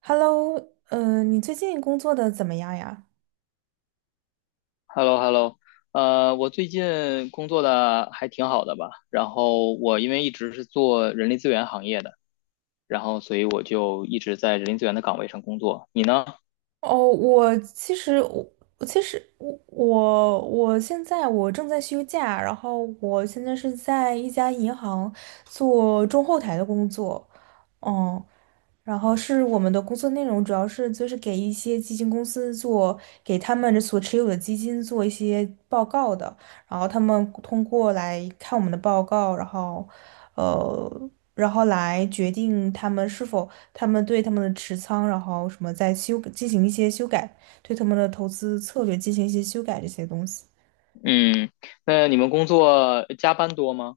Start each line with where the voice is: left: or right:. right: Hello。你最近工作的怎么样呀？
left: h e l l o h e l l o 我最近工作的还挺好的吧，然后我因为一直是做人力资源行业的，然后所以我就一直在人力资源的岗位上工作。你呢？
right: 哦，我其实我我其实我我我现在我正在休假，然后我现在是在一家银行做中后台的工作。嗯，我们的工作内容主要是就是给一些基金公司做，给他们所持有的基金做一些报告的，然后他们通过来看我们的报告，呃，然后来决定他们对他们的持仓，然后什么再修进行一些修改，对他们的投资策略进行一些修改这些东西。
left: 嗯，那你们工作加班多吗？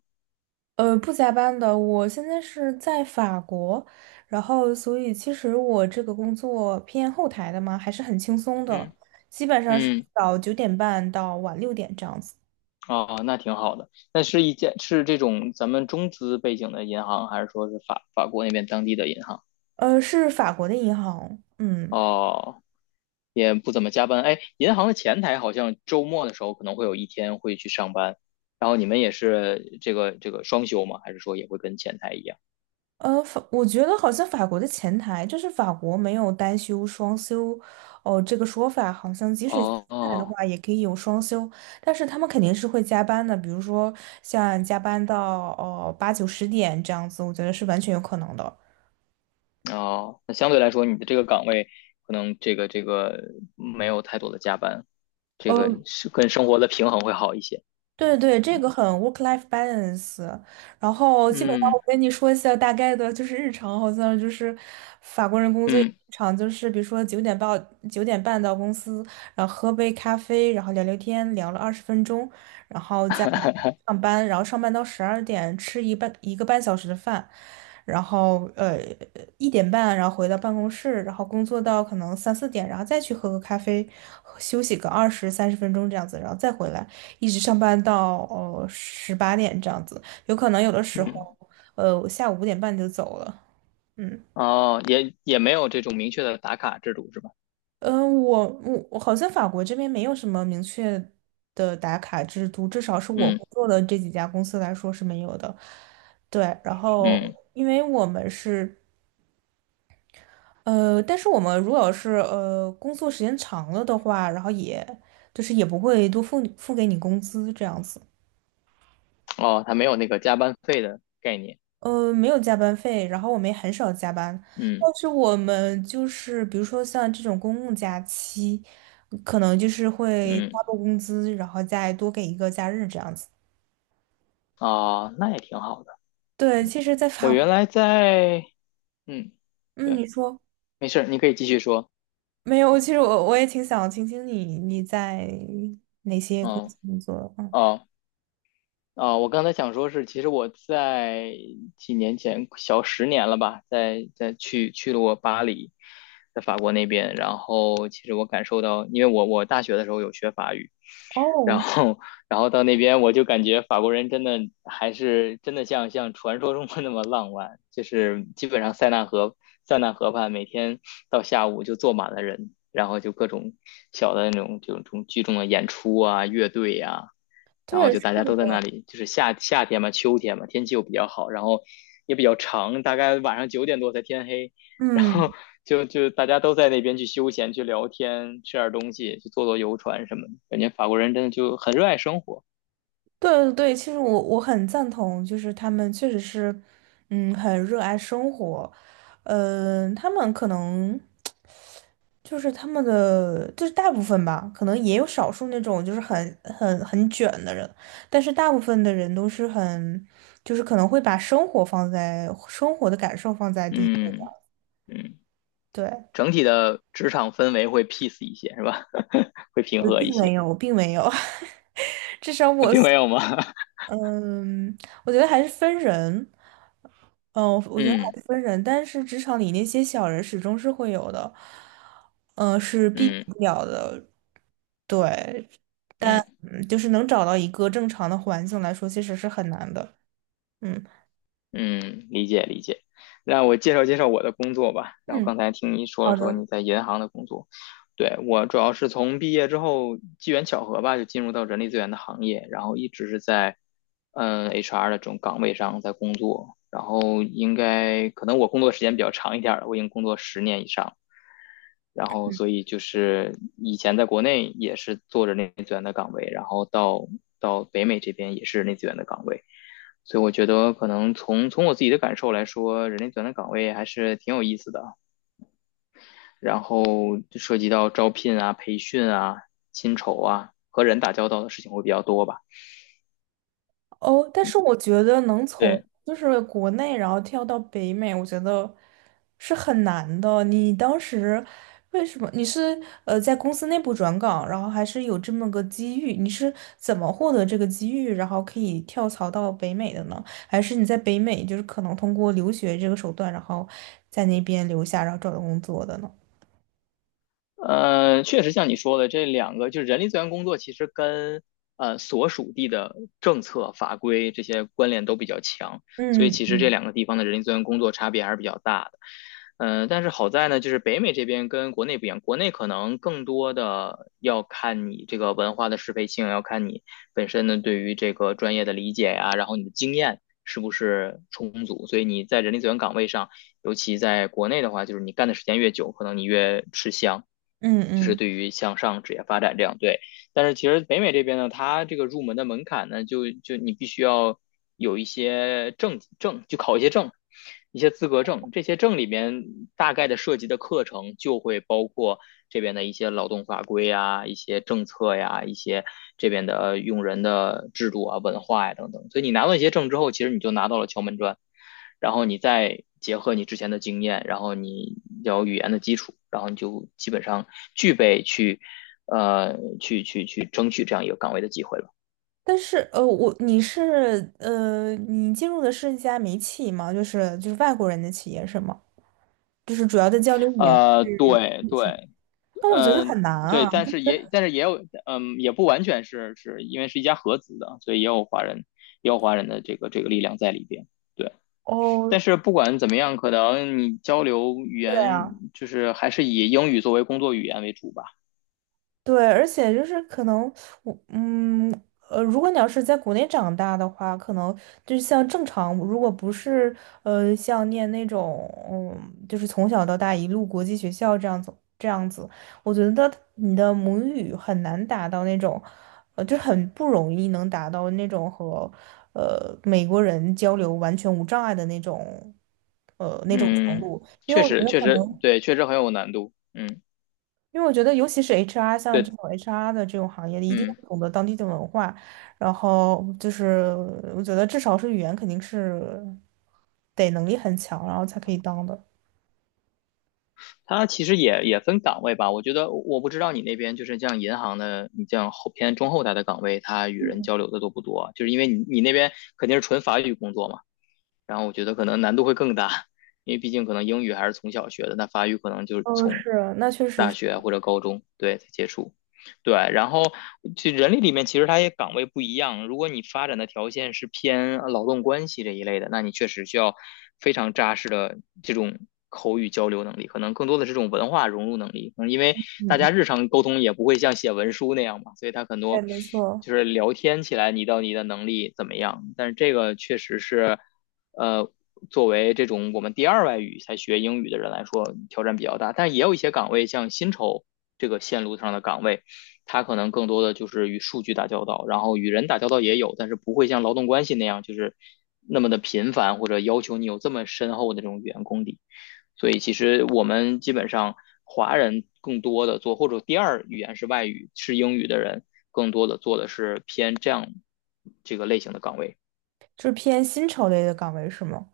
right: 不加班的，我现在是在法国，然后所以其实我这个工作偏后台的嘛，还是很轻松的，
left: 嗯
right: 基本上是
left: 嗯，
right: 早九点半到晚6点这样子。
left: 哦，那挺好的。那是一间是这种咱们中资背景的银行，还是说是法国那边当地的银行？
right: 是法国的银行。嗯。
left: 哦也不怎么加班。哎，银行的前台好像周末的时候可能会有一天会去上班，然后你们也是这个双休吗？还是说也会跟前台一样？
right: 我觉得好像法国的前台就是法国没有单休双休，哦，这个说法好像即使前
left: 哦
right: 台的
left: 哦
right: 话也可以有双休，但是他们肯定是会加班的，比如说像加班到8、9、10点这样子，我觉得是完全有可能的。
left: 哦，那相对来说你的这个岗位可能这个没有太多的加班，这个
right: 呃
left: 是跟生活的平衡会好一些。
right: 对对，这个很 work-life balance。然后基本上
left: 嗯
right: 我跟你说一下大概的，就是日常好像就是法国人工作日
left: 嗯
right: 常就是，比如说九点半到公司，然后喝杯咖啡，然后聊聊天，聊了20分钟，然后再上班，然后上班到12点吃1个半小时的饭，然后呃1:30然后回到办公室，然后工作到可能3、4点，然后再去喝个咖啡，休息个20、30分钟这样子，然后再回来。一直上班到18点这样子，有可能有的时候，
left: 嗯，
right: 我下午5:30就走了。嗯。
left: 哦，也没有这种明确的打卡制度是吧？
right: 嗯，呃我我我好像法国这边没有什么明确的打卡制度，至少是我
left: 嗯
right: 工作的这几家公司来说是没有的。对，然后
left: 嗯，
right: 因为我们是呃，但是我们如果是工作时间长了的话，然后也就是也不会付给你工资这样子。
left: 哦，他没有那个加班费的概念。
right: 没有加班费，然后我们也很少加班，
left: 嗯
right: 但是我们就是比如说像这种公共假期，可能就是会
left: 嗯，
right: 发布工资，然后再多给一个假日这样子。
left: 哦，那也挺好的。
right: 对，其实，在
left: 我
right: 法国。
left: 原来在，嗯，
right: 嗯，你
left: 对，
right: 说
left: 没事儿，你可以继续说。
right: 没有？其实我我也挺想听听你你在哪些公
left: 嗯，
right: 司工作。嗯。
left: 哦，啊，我刚才想说是，其实我在几年前，小十年了吧，在在去去了我巴黎，在法国那边，然后其实我感受到，因为我大学的时候有学法语，然
right: 哦。
left: 后，然后到那边我就感觉法国人真的还是真的像传说中的那么浪漫，就是基本上塞纳河塞纳河畔每天到下午就坐满了人，然后就各种小的那种这种聚众的演出啊、乐队呀、然后
right: 对，
left: 就
right: 是
left: 大家都在那
right: 的。
left: 里，就是夏天嘛，秋天嘛，天气又比较好，然后也比较长，大概晚上九点多才天黑，然后
right: 嗯。
left: 就大家都在那边去休闲、去聊天、吃点东西、去坐坐游船什么的，感觉法国人真的就很热爱生活，
right: 对对对，其实我我很赞同，就是他们确实是。嗯，很热爱生活。他们可能就是他们的，就是大部分吧，可能也有少数那种就是很卷的人，但是大部分的人都是很，就是可能会把生活放在生活的感受放在第一
left: 嗯
right: 位。
left: 嗯，
right: 对，
left: 整体的职场氛围会 peace 一些，是吧？会平和一些，
right: 我并没有，至少
left: 啊
right: 我
left: 并没
right: 所
left: 有吗？
right: 嗯，我觉得还是分人。嗯，我觉得
left: 嗯
right: 还是分人，但是职场里那些小人始终是会有的，嗯，是避免
left: 嗯
right: 不了的。对。
left: 嗯，
right: 嗯，就是能找到一个正常的环境来说，其实是很难的。嗯。
left: 嗯，理解理解。让我介绍介绍我的工作吧。然后
right: 嗯，
left: 刚才听你说
right: 好
left: 了说
right: 的。
left: 你在银行的工作，对，我主要是从毕业之后机缘巧合吧，就进入到人力资源的行业，然后一直是在HR 的这种岗位上在工作。然后应该可能我工作时间比较长一点儿了，我已经工作十年以上。然后所以就是以前在国内也是做着力资源的岗位，然后到北美这边也是人力资源的岗位，所以我觉得可能从我自己的感受来说，人力资源的岗位还是挺有意思的，然后涉及到招聘啊、培训啊、薪酬啊，和人打交道的事情会比较多吧。
right: 哦，但是我觉得能从
left: 对，
right: 就是国内然后跳到北美，我觉得是很难的。你当时为什么你是在公司内部转岗，然后还是有这么个机遇？你是怎么获得这个机遇，然后可以跳槽到北美的呢？还是你在北美就是可能通过留学这个手段，然后在那边留下，然后找到工作的呢？
left: 确实像你说的，这两个就是人力资源工作，其实跟所属地的政策法规这些关联都比较强，所以
right: 嗯。
left: 其实这两个地方的人力资源工作差别还是比较大的。嗯、但是好在呢，就是北美这边跟国内不一样，国内可能更多的要看你这个文化的适配性，要看你本身呢对于这个专业的理解呀，然后你的经验是不是充足，所以你在人力资源岗位上。尤其在国内的话，就是你干的时间越久，可能你越吃香，
right: 嗯。
left: 就是
right: 嗯。
left: 对于向上职业发展这样对。但是其实北美这边呢，它这个入门的门槛呢，就你必须要有一些证，就考一些证，一些资格证。这些证里面大概的涉及的课程就会包括这边的一些劳动法规呀、一些政策呀、一些这边的用人的制度啊、文化呀等等。所以你拿到一些证之后，其实你就拿到了敲门砖。然后你再结合你之前的经验，然后你有语言的基础，然后你就基本上具备去，去争取这样一个岗位的机会了。
right: 但是呃，我你是呃，你进入的是一家民企吗？就是就是外国人的企业是吗？就是主要的交流语言是。
left: 对
right: 那
left: 对，
right: 我觉得
left: 嗯、
right: 很难
left: 对，
right: 啊。
left: 但是也但是也有，嗯，也不完全是是因为是一家合资的，所以也有华人也有华人的这个力量在里边。对，
right: 哦。
left: 但是不管怎么样，可能你交流语
right: 对
left: 言
right: 啊。
left: 就是还是以英语作为工作语言为主吧。
right: 对，而且就是可能我嗯如果你要是在国内长大的话，可能就是像正常，如果不是像念那种就是从小到大一路国际学校这样子，我觉得你的母语很难达到那种，就很不容易能达到那种和美国人交流完全无障碍的那种程
left: 嗯，
right: 度，因为
left: 确
right: 我觉
left: 实，
right: 得
left: 确
right: 可
left: 实，
right: 能。
left: 对，确实很有难度。嗯，
right: 因为我觉得，尤其是 HR 像这
left: 对，
right: 种 HR 的这种行业，一定
left: 嗯，
right: 要懂得当地的文化。然后就是，我觉得至少是语言肯定是得能力很强，然后才可以当的。
left: 它其实也分岗位吧。我觉得我不知道你那边就是像银行的，你像后偏中后台的岗位，它与人交流的多不多？就是因为你那边肯定是纯法语工作嘛，然后我觉得可能难度会更大，因为毕竟可能英语还是从小学的，那法语可能就是
right: 嗯，
left: 从
right: 是，那确实
left: 大
right: 是。
left: 学或者高中对才接触。对，然后这人力里面其实它也岗位不一样，如果你发展的条件是偏劳动关系这一类的，那你确实需要非常扎实的这种口语交流能力，可能更多的是这种文化融入能力。嗯，因为
right: 嗯。
left: 大
right: 嗯，
left: 家日常沟通也不会像写文书那样嘛，所以它很
right: 对，
left: 多
right: 没错，
left: 就是聊天起来你到你的能力怎么样，但是这个确实是，呃。作为这种我们第二外语才学英语的人来说，挑战比较大，但也有一些岗位，像薪酬这个线路上的岗位，他可能更多的就是与数据打交道，然后与人打交道也有，但是不会像劳动关系那样就是那么的频繁，或者要求你有这么深厚的这种语言功底。所以其实我们基本上华人更多的做，或者第二语言是外语是英语的人，更多的做的是偏这样这个类型的岗位。
right: 就是偏薪酬类的岗位是吗？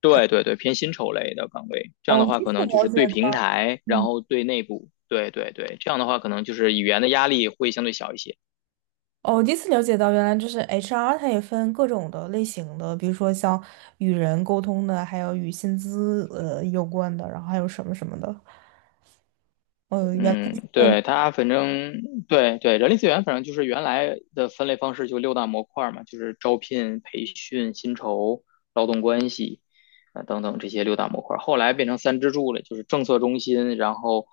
left: 对对对，偏薪酬类的岗位。这样
right: 哦，
left: 的
right: 我
left: 话，
right: 第一
left: 可
right: 次
left: 能就
right: 了
left: 是
right: 解
left: 对平
right: 到。
left: 台，然
right: 嗯，
left: 后对内部，对对对，这样的话可能就是语言的压力会相对小一些。
right: 哦，我第一次了解到，原来就是 HR,它也分各种的类型的，比如说像与人沟通的，还有与薪资有关的，然后还有什么什么的，嗯，原来它是
left: 嗯，
right: 分。
left: 对，它反正对对，人力资源反正就是原来的分类方式就六大模块嘛，就是招聘、培训、薪酬、劳动关系啊、等等这些六大模块后来变成三支柱了，就是政策中心，然后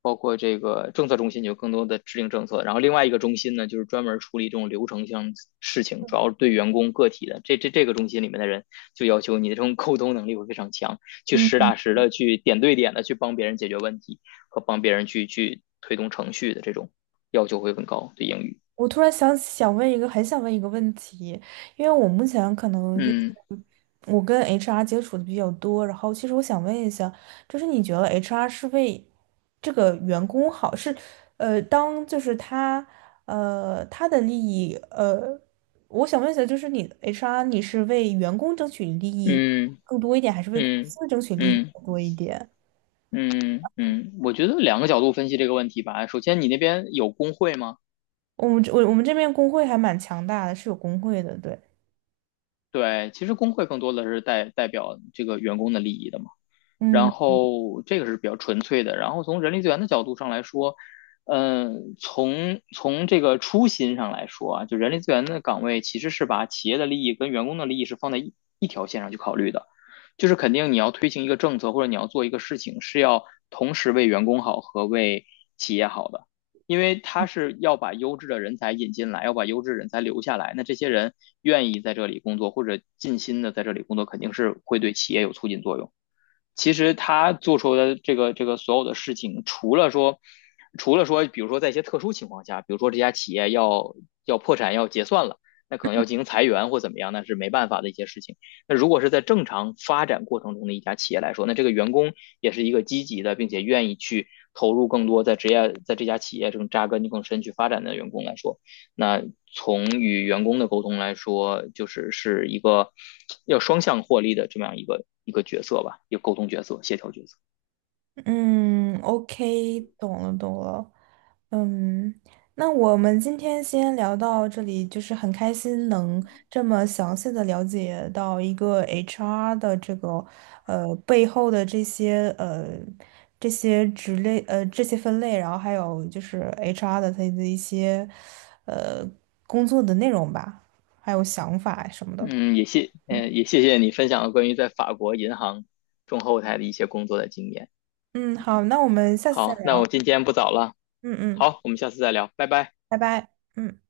left: 包括这个政策中心有更多的制定政策，然后另外一个中心呢，就是专门处理这种流程性事情，主要是对员工个体的。这个中心里面的人就要求你的这种沟通能力会非常强，去实
right: 嗯，
left: 打实的去点对点的去帮别人解决问题。和帮别人去推动程序的这种要求会更高对英语。
right: 我突然想问一个，很想问一个问题，因为我目前可能就是
left: 嗯
right: 我跟 HR 接触的比较多，然后其实我想问一下，就是你觉得 HR 是为这个员工好，是呃，当就是他呃他的利益，我想问一下，就是你 HR 你是为员工争取利益
left: 嗯
right: 更多一点，还是为公
left: 嗯
right: 司争取利益
left: 嗯
right: 更多一点？
left: 嗯嗯，我觉得两个角度分析这个问题吧。首先，你那边有工会吗？
right: 我们这我们这边工会还蛮强大的，是有工会的，对。
left: 对，其实工会更多的是代表这个员工的利益的嘛。然
right: 嗯。
left: 后这个是比较纯粹的。然后从人力资源的角度上来说，嗯，从这个初心上来说啊，就人力资源的岗位其实是把企业的利益跟员工的利益是放在一条线上去考虑的，就是肯定你要推行一个政策或者你要做一个事情，是要同时为员工好和为企业好的。因为他是要把优质的人才引进来，要把优质人才留下来。那这些人愿意在这里工作或者尽心的在这里工作，肯定是会对企业有促进作用。其实他做出的这个所有的事情，除了说，除了说，比如说在一些特殊情况下，比如说这家企业要破产要结算了，那可能要进行裁员或怎么样，那是没办法的一些事情。那如果是在正常发展过程中的一家企业来说，那这个员工也是一个积极的，并且愿意去投入更多在职业在这家企业这种扎根更深去发展的员工来说，那从与员工的沟通来说，就是是一个要双向获利的这么样一个角色吧，一个沟通角色、协调角色。
right: 嗯，OK,懂了懂了。嗯，那我们今天先聊到这里，就是很开心能这么详细的了解到一个 HR 的这个背后的这些这些这些分类，然后还有就是 HR 的它的一些呃工作的内容吧，还有想法什么的。
left: 嗯，也谢，嗯、也谢谢你分享了关于在法国银行中后台的一些工作的经验。
right: 嗯，好，那我们下次再
left: 好，那
right: 聊。
left: 我今天不早了，
right: 嗯。嗯，
left: 好，我们下次再聊，拜拜。
right: 拜拜。嗯。